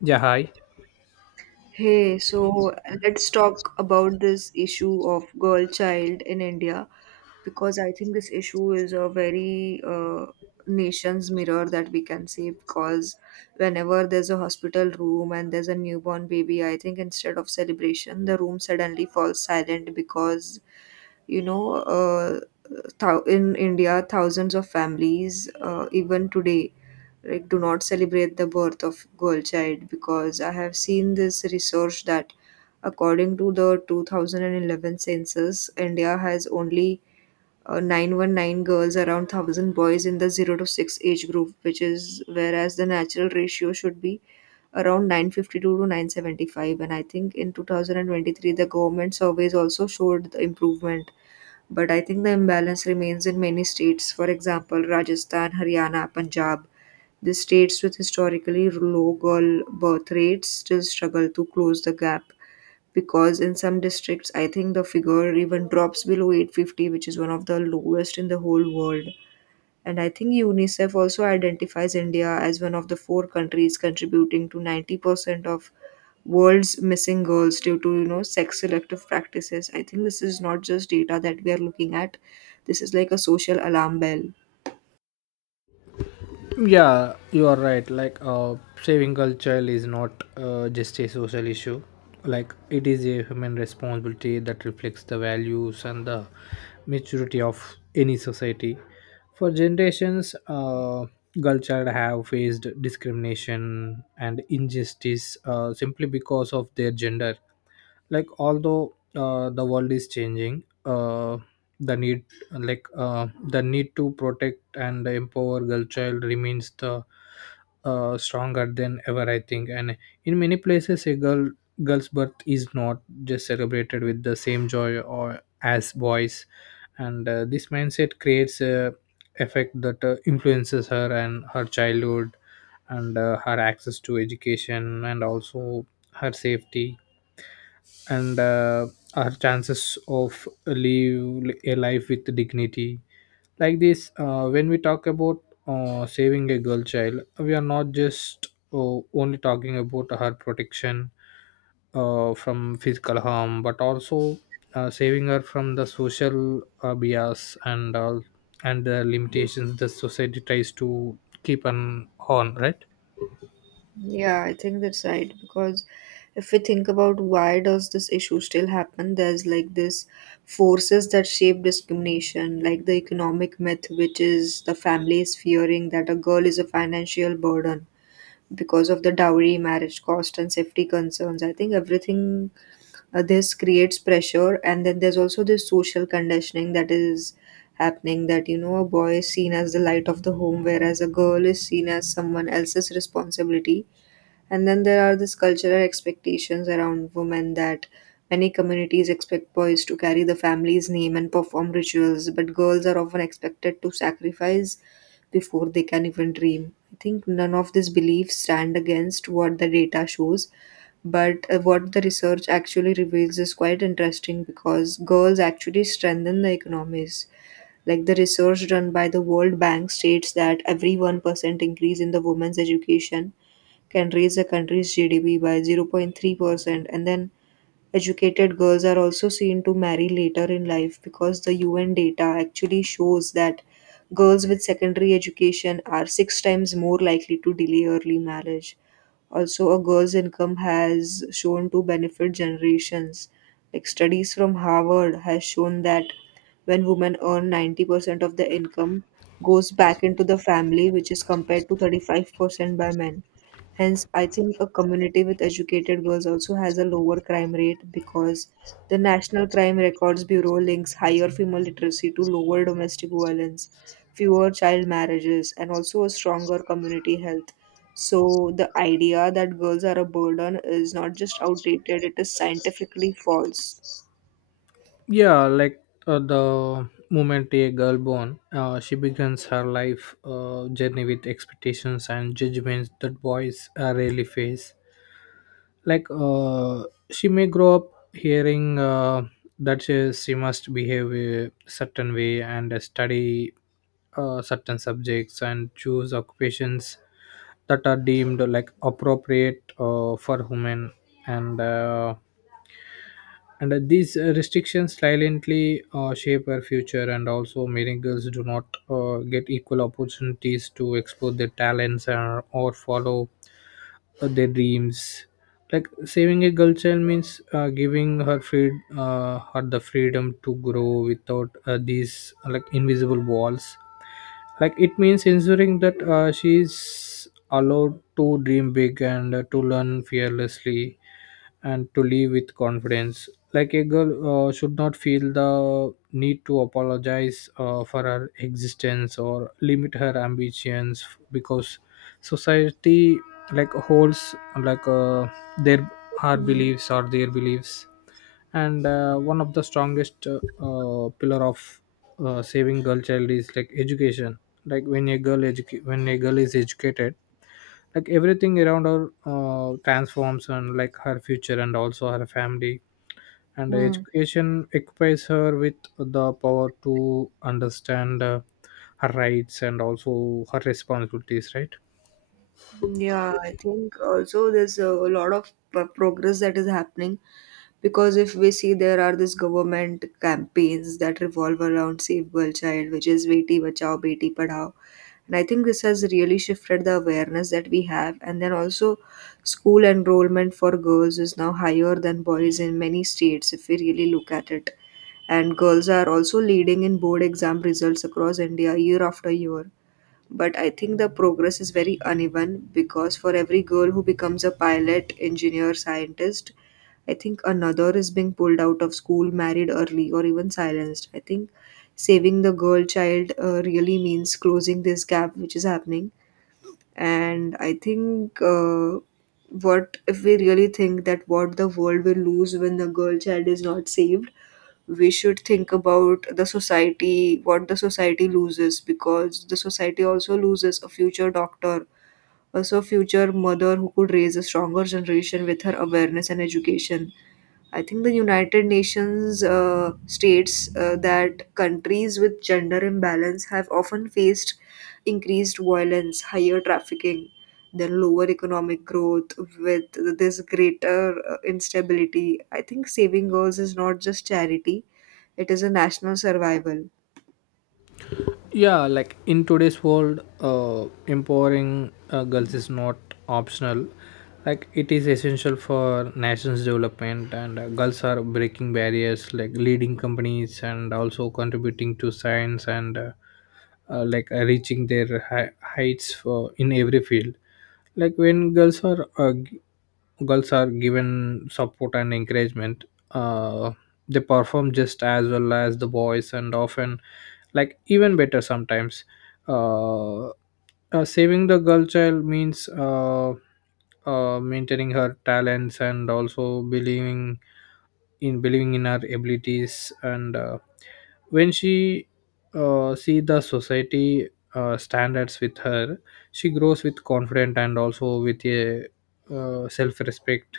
Yeah, hi. Hey, so let's talk about this issue of girl child in India because I think this issue is a very nation's mirror, that we can say, because whenever there's a hospital room and there's a newborn baby, I think instead of celebration, the room suddenly falls silent because you know uh, in India, thousands of families, even today, like, do not celebrate the birth of girl child because I have seen this research that according to the 2011 census, India has only 919 girls around 1000 boys in the 0 to 6 age group, which is, whereas the natural ratio should be around 952 to 975. And I think in 2023, the government surveys also showed the improvement, but I think the imbalance remains in many states, for example, Rajasthan, Haryana, Punjab. The states with historically low girl birth rates still struggle to close the gap because in some districts, I think the figure even drops below 850, which is one of the lowest in the whole world. And I think UNICEF also identifies India as one of the four countries contributing to 90% of world's missing girls due to, you know, sex selective practices. I think this is not just data that we are looking at. This is like a social alarm bell. Yeah, you are right. Like, saving culture is not just a social issue. Like, it is a human responsibility that reflects the values and the maturity of any society. For generations, culture have faced discrimination and injustice simply because of their gender, like although the world is changing, the need, like the need to protect and empower girl child remains the stronger than ever, I think. And in many places, a girl's birth is not just celebrated with the same joy or as boys, and this mindset creates a effect that influences her and her childhood, and her access to education and also her safety, and our chances of live a life with dignity, like this, when we talk about saving a girl child, we are not just only talking about her protection from physical harm, but also saving her from the social bias and all, and the limitations the society tries to keep an on, right? Yeah, I think that's right because if we think about why does this issue still happen, there's like this forces that shape discrimination, like the economic myth, which is the family is fearing that a girl is a financial burden because of the dowry, marriage cost, and safety concerns. I think everything this creates pressure, and then there's also this social conditioning that is happening, that you know a boy is seen as the light of the home, whereas a girl is seen as someone else's responsibility. And then there are these cultural expectations around women, that many communities expect boys to carry the family's name and perform rituals, but girls are often expected to sacrifice before they can even dream. I think none of these beliefs stand against what the data shows, but what the research actually reveals is quite interesting because girls actually strengthen the economies. Like, the research done by the World Bank states that every 1% increase in the women's education can raise a country's GDP by 0.3%. And then educated girls are also seen to marry later in life because the UN data actually shows that girls with secondary education are six times more likely to delay early marriage. Also, a girl's income has shown to benefit generations. Like, studies from Harvard has shown that when women earn, 90% of the income goes back into the family, which is compared to 35% by men. Hence, I think a community with educated girls also has a lower crime rate because the National Crime Records Bureau links higher female literacy to lower domestic violence, fewer child marriages, and also a stronger community health. So the idea that girls are a burden is not just outdated, it is scientifically false. Yeah, like the moment a girl born, she begins her life journey with expectations and judgments that boys rarely face, like she may grow up hearing that she must behave a certain way, and study certain subjects and choose occupations that are deemed like appropriate for women, and uh, and these restrictions silently shape our future, and also many girls do not get equal opportunities to explore their talents and, or follow their dreams, like saving a girl child means giving her free, her the freedom to grow without these, like invisible walls, like it means ensuring that she's allowed to dream big and to learn fearlessly and to live with confidence. Like a girl should not feel the need to apologize for her existence or limit her ambitions, because society like holds like their her Mm. beliefs or their beliefs, and one of the strongest pillar of saving girl child is like education, like when a girl is educated, like everything around her transforms, and like her future and also her family. And Mm. education equips her with the power to understand her rights and also her responsibilities, right? Yeah, I think also there's a lot of progress that is happening because if we see, there are these government campaigns that revolve around Save Girl Child, which is Beti Bachao, Beti Padhao. And I think this has really shifted the awareness that we have. And then also, school enrollment for girls is now higher than boys in many states, if we really look at it. And girls are also leading in board exam results across India year after year, but I think the progress is very uneven because for every girl who becomes a pilot, engineer, scientist, I think another is being pulled out of school, married early, or even silenced. I think saving the girl child really means closing this gap which is happening. And I think what if we really think that what the world will lose when the girl child is not saved? We should think about the society, what the society loses, because the society also loses a future doctor, also a future mother who could raise a stronger generation with her awareness and education. I think the United Nations states that countries with gender imbalance have often faced increased violence, higher trafficking, then lower economic growth with this greater instability. I think saving girls is not just charity, it is a national survival. Yeah, like in today's world, empowering girls is not optional. Like it is essential for nations development, and girls are breaking barriers, like leading companies and also contributing to science, and reaching their heights for in every field. Like when girls are given support and encouragement, uh, they perform just as well as the boys, and often like even better sometimes. Saving the girl child means maintaining her talents and also believing in her abilities, and when she see the society standards with her, she grows with confidence and also with a self-respect,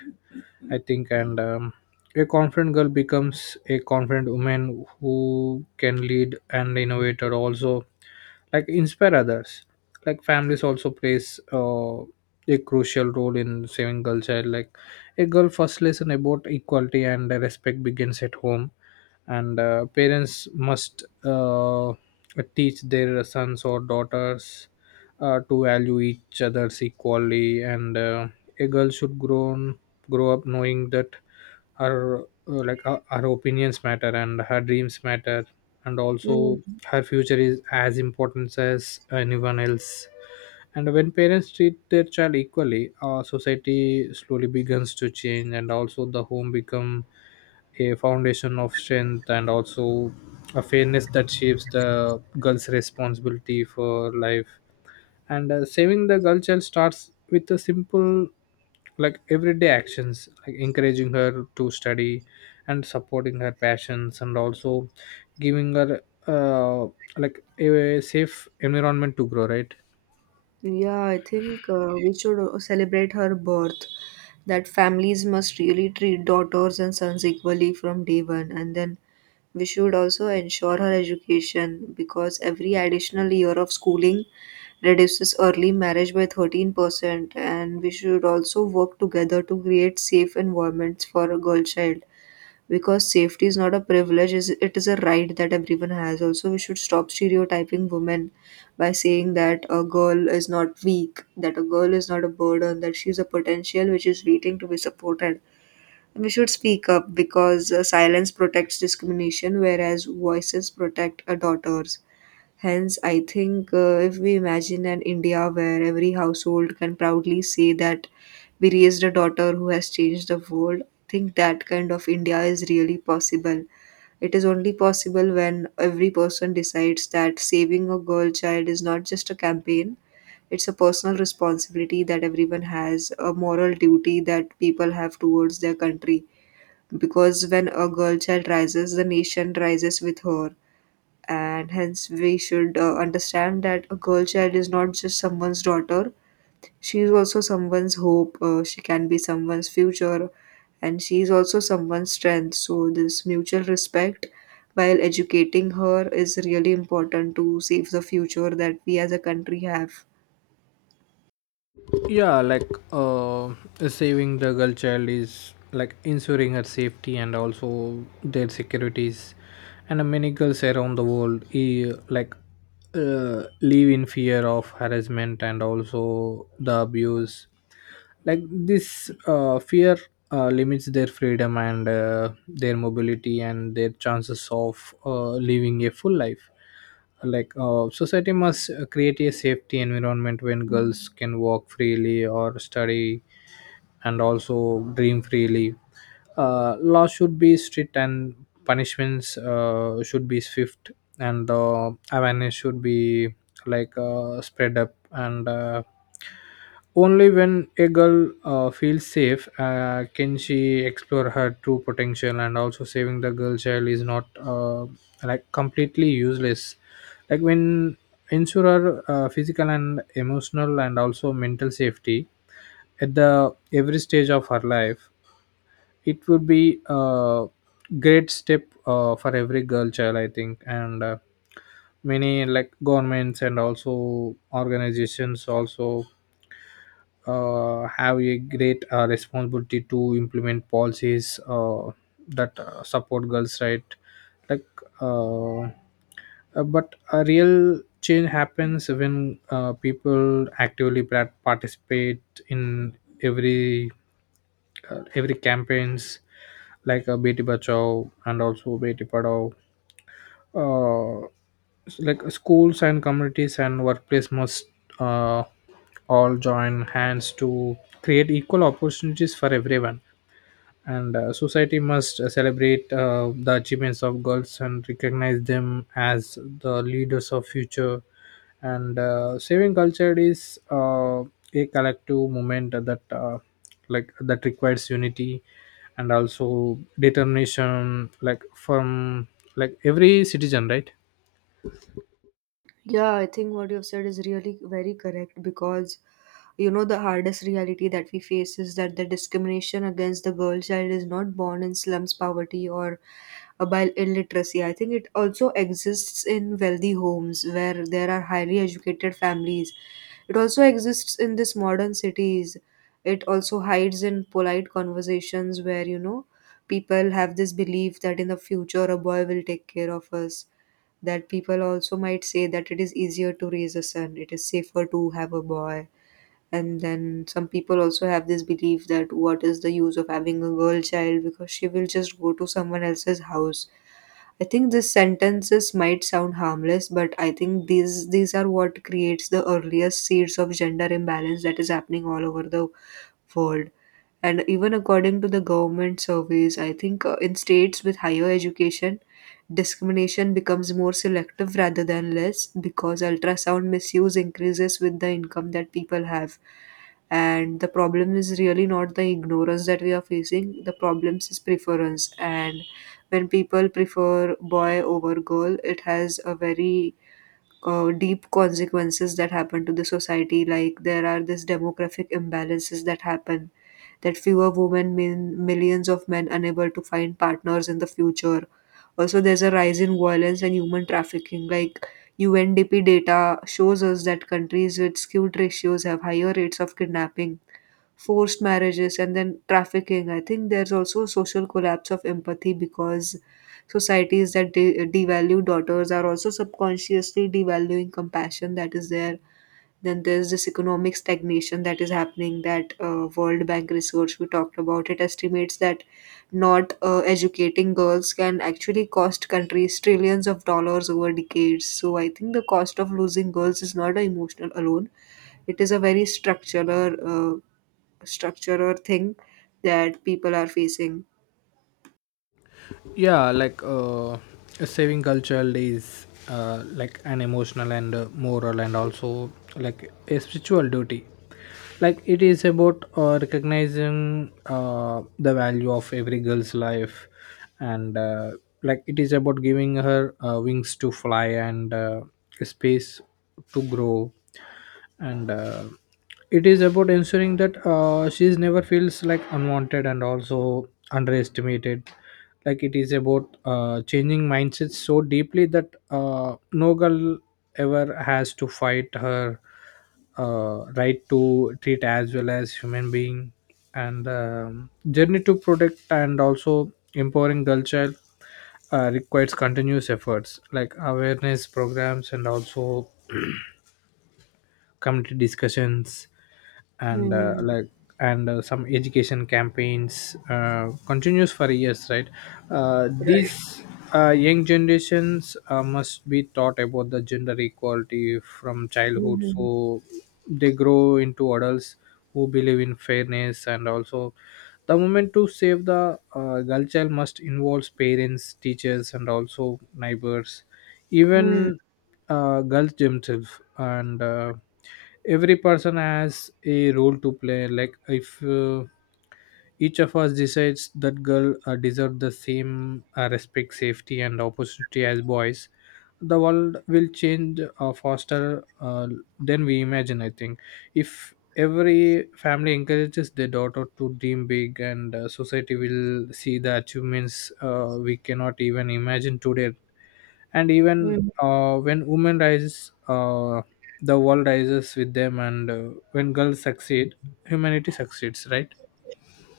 I think. And a confident girl becomes a confident woman who can lead and innovate, or also like inspire others. Like families also plays a crucial role in saving girl child, like a girl first lesson about equality and respect begins at home, and parents must teach their sons or daughters to value each other's equally, and a girl should grow up knowing that her her opinions matter and her dreams matter, and also Mm. her future is as important as anyone else. And when parents treat their child equally, society slowly begins to change, and also the home become a foundation of strength and also a fairness that shapes the girl's responsibility for life. And saving the girl child starts with a simple, like everyday actions like encouraging her to study and supporting her passions and also giving her uh, like a safe environment to grow, right? Yeah, I think we should celebrate her birth. That families must really treat daughters and sons equally from day one. And then we should also ensure her education because every additional year of schooling reduces early marriage by 13%. And we should also work together to create safe environments for a girl child because safety is not a privilege, is, it is a right that everyone has. Also, we should stop stereotyping women by saying that a girl is not weak, that a girl is not a burden, that she is a potential which is waiting to be supported. And we should speak up because silence protects discrimination, whereas voices protect our daughters. Hence, I think if we imagine an India where every household can proudly say that we raised a daughter who has changed the world, I think that kind of India is really possible. It is only possible when every person decides that saving a girl child is not just a campaign, it's a personal responsibility that everyone has, a moral duty that people have towards their country. Because when a girl child rises, the nation rises with her. And hence we should understand that a girl child is not just someone's daughter, she is also someone's hope, she can be someone's future, and she is also someone's strength. So this mutual respect while educating her is really important to save the future that we as a country have. Yeah, like saving the girl child is like ensuring her safety and also their securities, and many girls around the world, like live in fear of harassment and also the abuse, like this fear limits their freedom and their mobility and their chances of living a full life. Like society must create a safety environment when girls can walk freely or study and also dream freely. Law should be strict, and punishments should be swift, and awareness should be, like, spread up, and only when a girl feels safe can she explore her true potential. And also saving the girl child is not like completely useless. Like when ensure her, physical and emotional and also mental safety at the every stage of her life, it would be a great step for every girl child, I think, and. Many like governments and also organizations also have a great responsibility to implement policies that support girls' right. Like, uh, uh, but a real change happens when people actively participate in every every campaigns, like Beti Bachao and also Beti Padhao. uh, like schools and communities and workplace must uh, all join hands to create equal opportunities for everyone. And society must celebrate the achievements of girls and recognize them as the leaders of future. And saving culture is a collective movement that like that requires unity and also determination, like from like every citizen, right? Yeah, I think what you've said is really very correct because you know, the hardest reality that we face is that the discrimination against the girl child is not born in slums, poverty, or about illiteracy. I think it also exists in wealthy homes where there are highly educated families. It also exists in these modern cities. It also hides in polite conversations where, you know, people have this belief that in the future a boy will take care of us. That people also might say that it is easier to raise a son, it is safer to have a boy. And then some people also have this belief that what is the use of having a girl child because she will just go to someone else's house. I think these sentences might sound harmless, but I think these are what creates the earliest seeds of gender imbalance that is happening all over the world. And even according to the government surveys, I think in states with higher education, discrimination becomes more selective rather than less because ultrasound misuse increases with the income that people have. And the problem is really not the ignorance that we are facing, the problem is preference. And when people prefer boy over girl, it has a very deep consequences that happen to the society, like there are this demographic imbalances that happen, that fewer women mean millions of men unable to find partners in the future. Also, there's a rise in violence and human trafficking. Like, UNDP data shows us that countries with skewed ratios have higher rates of kidnapping, forced marriages, and then trafficking. I think there's also social collapse of empathy because societies that devalue daughters are also subconsciously devaluing compassion that is there. Then there's this economic stagnation that is happening. That World Bank research we talked about, it estimates that not educating girls can actually cost countries trillions of dollars over decades. So I think the cost of losing girls is not a emotional alone. It is a very structural thing that people are facing. Yeah, like saving cultural is like an emotional and moral and also like a spiritual duty, like it is about recognizing the value of every girl's life, and like it is about giving her wings to fly and space to grow, and it is about ensuring that she's never feels like unwanted and also underestimated, like it is about changing mindsets so deeply that no girl ever has to fight her right to treat as well as human being. And journey to protect and also empowering girl child requires continuous efforts, like awareness programs and also community discussions, and Hmm. like and some education campaigns continues for years, right? Right. These young generations must be taught about the gender equality from childhood Mhm. so they grow into adults who believe in fairness. And also the movement to save the girl child must involve parents teachers and also neighbors, Hmm. even girls themselves, and every person has a role to play. Like if each of us decides that girl deserve the same respect safety and opportunity as boys, the world will change faster than we imagine, I think. If every family encourages their daughter to dream big, and society will see the achievements we cannot even imagine today, and even Hmm. When women rise, the world rises with them. And when girls succeed, humanity succeeds, right?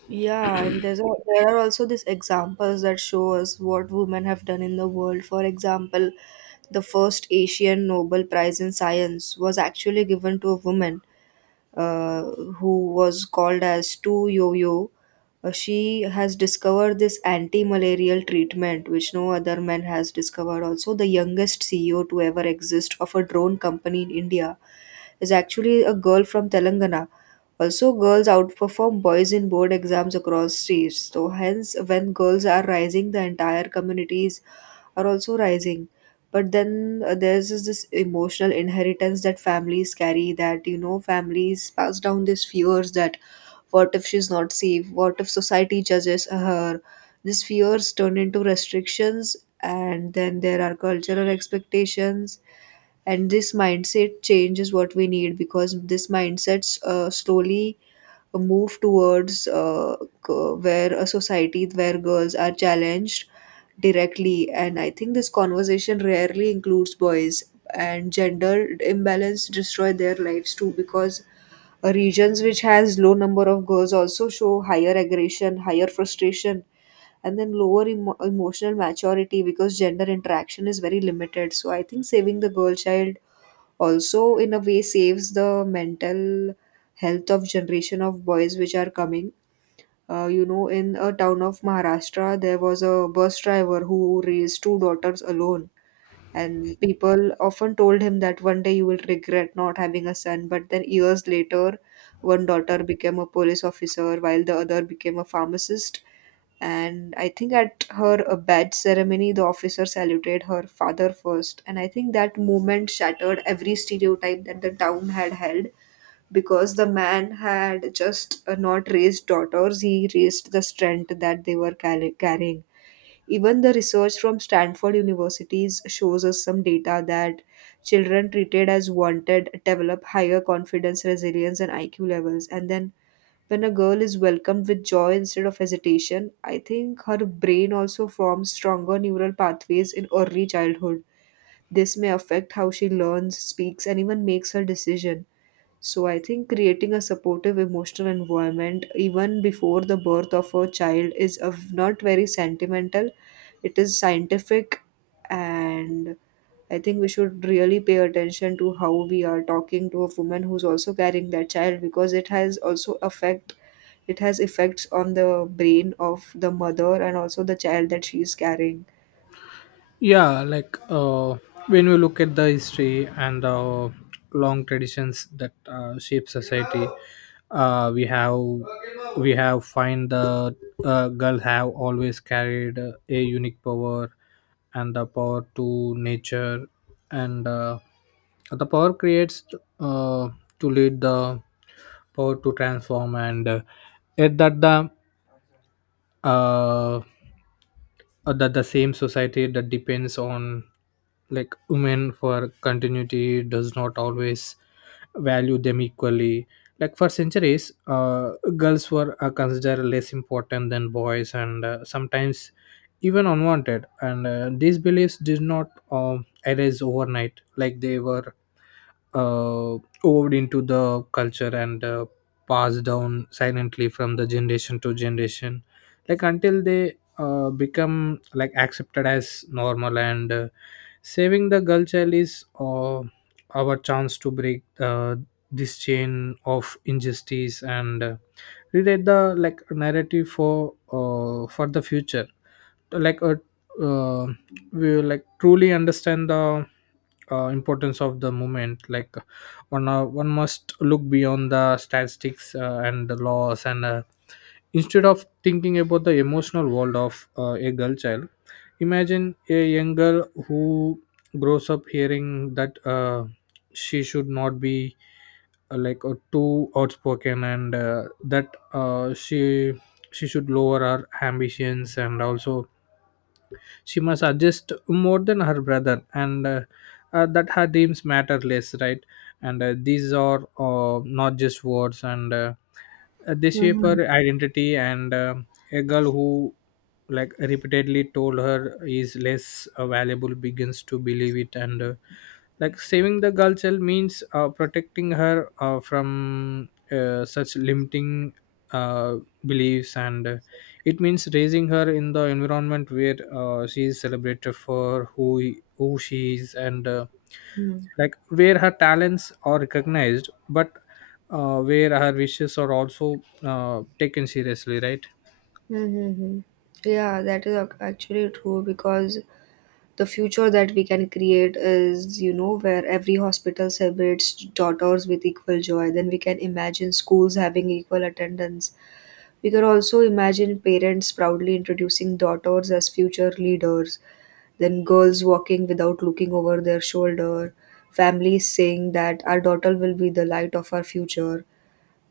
Yeah, and there's a, there are also these examples that show us what women have done in the world. For example, the first Asian Nobel Prize in Science was actually given to a woman, uh, who was called as 2-Yo-Yo, she has discovered this anti-malarial treatment which no other man has discovered. Also, the youngest CEO to ever exist of a drone company in India is actually a girl from Telangana. Also, girls outperform boys in board exams across states. So, hence, when girls are rising, the entire communities are also rising. But then there's this emotional inheritance that families carry, that you know families pass down these fears that what if she's not safe, what if society judges her. These fears turn into restrictions, and then there are cultural expectations. And this mindset change is what we need, because this mindsets slowly uh, move towards uh, where a society where girls are challenged directly. And I think this conversation rarely includes boys, and gender imbalance destroy their lives too. Because regions which has low number of girls also show higher aggression, higher frustration, and then lower emotional maturity, because gender interaction is very limited. So I think saving the girl child also in a way saves the mental health of generation of boys which are coming. In a town of Maharashtra, there was a bus driver who raised 2 daughters alone. And people often told him that one day you will regret not having a son. But then years later, 1 daughter became a police officer while the other became a pharmacist. And I think at her badge ceremony, the officer saluted her father first. And I think that moment shattered every stereotype that the town had held, because the man had just not raised daughters, he raised the strength that they were carrying. Even the research from Stanford universities shows us some data that children treated as wanted develop higher confidence, resilience, and IQ levels. And then when a girl is welcomed with joy instead of hesitation, I think her brain also forms stronger neural pathways in early childhood. This may affect how she learns, speaks, and even makes her decision. So I think creating a supportive emotional environment even before the birth of a child is of not very sentimental. It is scientific. And I think we should really pay attention to how we are talking to a woman who's also carrying that child, because it has effects on the brain of the mother and also the child that she is carrying. Yeah, like when we look at the history and the long traditions that shape society, uh, we have we have find the girl have always carried a unique power, and the power to nature, and the power creates uh, to lead, the power to transform, and yet uh, that the same society that depends on like women for continuity does not always value them equally. Like for centuries girls were considered less important than boys, and sometimes even unwanted, and these beliefs did not arise overnight. Like they were uh, owed into the culture, and passed down silently from the generation to generation, like until they become like accepted as normal. And saving the girl child is our chance to break this chain of injustice, and relate the like narrative for the future. Like a uh, we will like truly understand the importance of the movement. Like one must look beyond the statistics and the laws, and instead of thinking about the emotional world of a girl child, imagine a young girl who grows up hearing that she should not be like too outspoken, and that uh, she she should lower her ambitions, and also she must adjust more than her brother, and that her dreams matter less, right? And these are not just words, and they shape Mhm. her identity, and a girl who like repeatedly told her is less valuable begins to believe it. And like saving the girl child means protecting her from such limiting uh, beliefs, and it means raising her in the environment where she is celebrated for who she is, and Mhm. like where her talents are recognized, but where her wishes are also taken seriously, right? Mm-hmm. Yeah, that is actually true, because the future that we can create is, you know, where every hospital celebrates daughters with equal joy. Then we can imagine schools having equal attendance. We can also imagine parents proudly introducing daughters as future leaders. Then girls walking without looking over their shoulder. Families saying that our daughter will be the light of our future.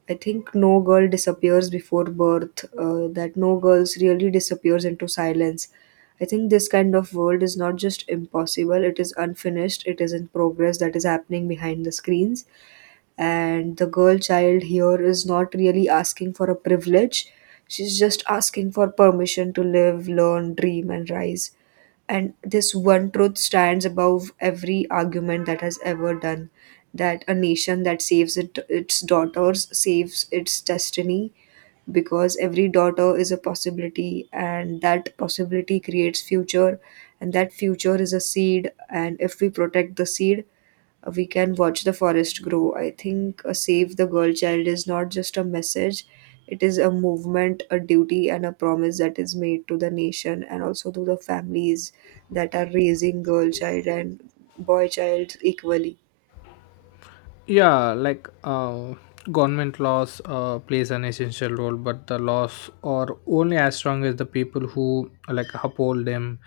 I think no girl disappears before birth, that no girls really disappears into silence. I think this kind of world is not just impossible, it is unfinished, it is in progress that is happening behind the screens. And the girl child here is not really asking for a privilege, she's just asking for permission to live, learn, dream, and rise. And this one truth stands above every argument that has ever done, that a nation that saves it, its daughters, saves its destiny. Because every daughter is a possibility, and that possibility creates future, and that future is a seed, and if we protect the seed, we can watch the forest grow. I think Save the Girl Child is not just a message, it is a movement, a duty, and a promise that is made to the nation and also to the families that are raising girl child and boy child equally. Yeah, like government laws plays an essential role, but the laws are only as strong as the people who like uphold them.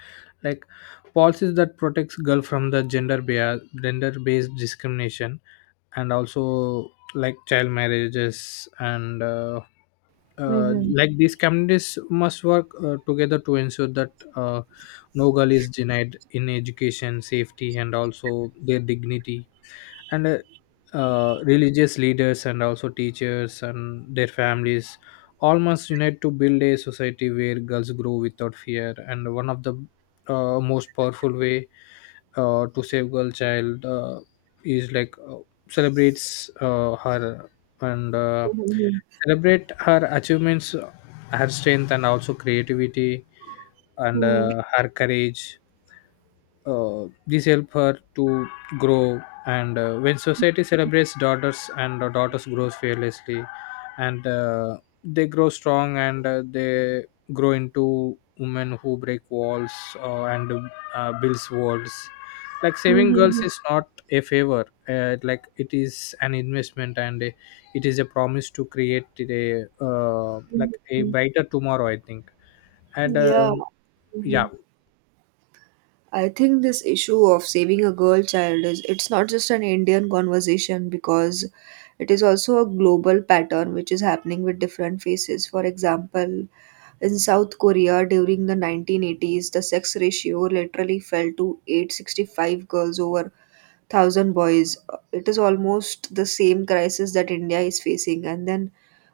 Like policies that protects girl from the gender bias gender based discrimination and also like child marriages, and Mm-hmm. like these communities must work together to ensure that no girl is denied in education safety and also their dignity. And religious leaders and also teachers and their families all must unite to build a society where girls grow without fear. And one of the most powerful way to save girl child is like celebrates her, and Mm-hmm. celebrate her achievements, her strength and also creativity, and her courage. These help her to grow, and when society celebrates daughters, and daughters grows fearlessly, and they grow strong, and they grow into women who break walls, and builds worlds. Like saving girls Mm-hmm. is not a favor, like it is an investment, and a, it is a promise to create a like a Mm-hmm. brighter tomorrow, I think. And Yeah. Yeah. I think this issue of saving a girl child is it's not just an Indian conversation, because it is also a global pattern which is happening with different faces. For example, in South Korea during the 1980s, the sex ratio literally fell to 865 girls over 1000 boys. It is almost the same crisis that India is facing. And then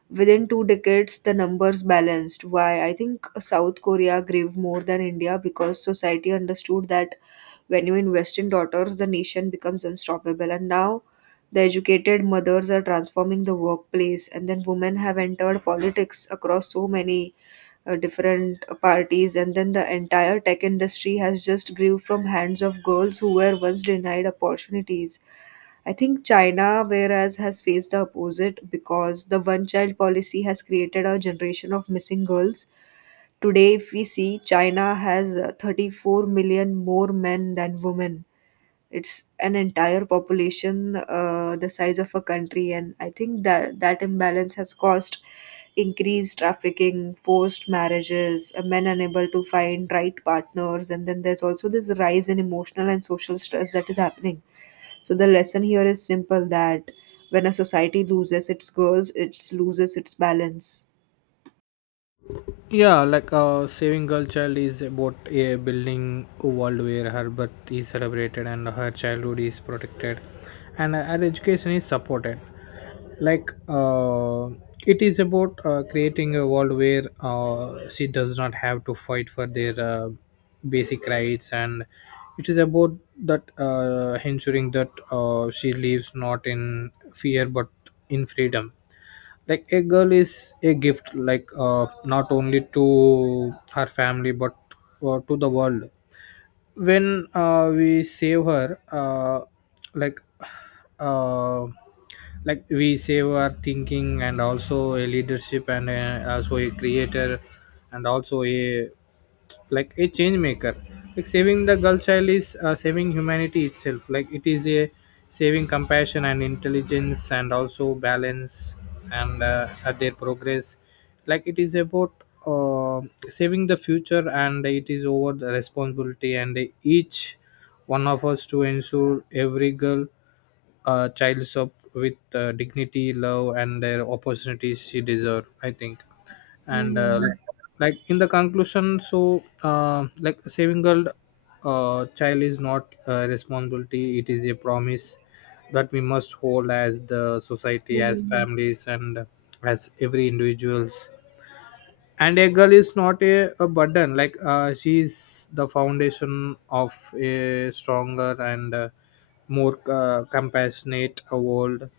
within 2 decades the numbers balanced. Why? I think South Korea gave more than India because society understood that when you invest in daughters, the nation becomes unstoppable. And now the educated mothers are transforming the workplace, and then women have entered politics across so many different parties. And then the entire tech industry has just grew from hands of girls who were once denied opportunities. I think China, whereas, has faced the opposite, because the one child policy has created a generation of missing girls. Today if we see, China has 34 million more men than women. It's an entire population, the size of a country. And I think that that imbalance has caused increased trafficking, forced marriages, men unable to find right partners, and then there's also this rise in emotional and social stress that is happening. So the lesson here is simple, that when a society loses its girls, it loses its balance. Yeah, like saving girl child is about a building a world where her birth is celebrated and her childhood is protected, and her education is supported. Like it is about creating a world where she does not have to fight for their basic rights, and it is about that ensuring that she lives not in fear but in freedom. Like a girl is a gift, like not only to her family but to the world. When we save her, like uh, like we save her thinking and also a leadership and also a creator and also a like a change maker. Like saving the girl child is saving humanity itself. Like it is a saving compassion and intelligence and also balance, and at their progress, like it is about uh, saving the future, and it is over the responsibility and each one of us to ensure every girl child's up with dignity love and their opportunities she deserve, I think. And Hmm. like in the conclusion, so like saving girl child is not a responsibility, it is a promise that we must hold as the society, as Hmm. families, and as every individuals. And a girl is not a burden, like she is the foundation of a stronger and more compassionate world.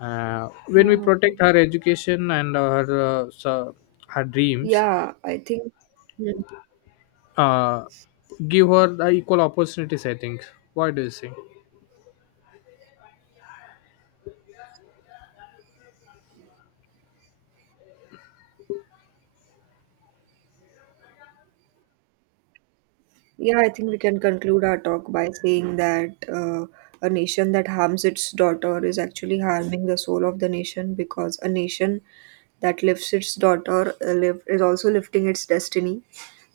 When we Uh, protect her education and uh, so- her dreams, yeah, I think. uh, give her the equal opportunities, I think. What do you think? Yeah, I think we can conclude our talk by saying that a nation that harms its daughter is actually harming the soul of the nation, because a nation that lifts its daughter live, is also lifting its destiny.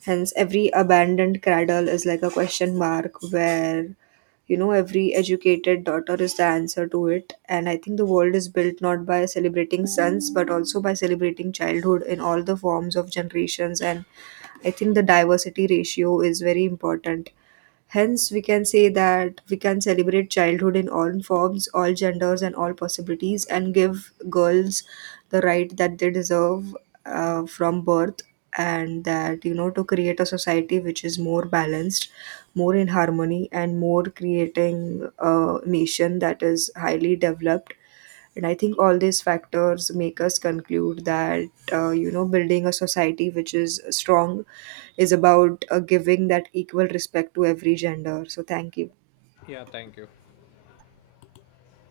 Hence, every abandoned cradle is like a question mark, where, you know, every educated daughter is the answer to it. And I think the world is built not by celebrating sons, but also by celebrating childhood in all the forms of generations. And I think the diversity ratio is very important. Hence, we can say that we can celebrate childhood in all forms, all genders, and all possibilities, and give girls the right that they deserve, from birth, and that, you know, to create a society which is more balanced, more in harmony, and more creating a nation that is highly developed. And I think all these factors make us conclude that you know, building a society which is strong is about giving that equal respect to every gender. So thank you.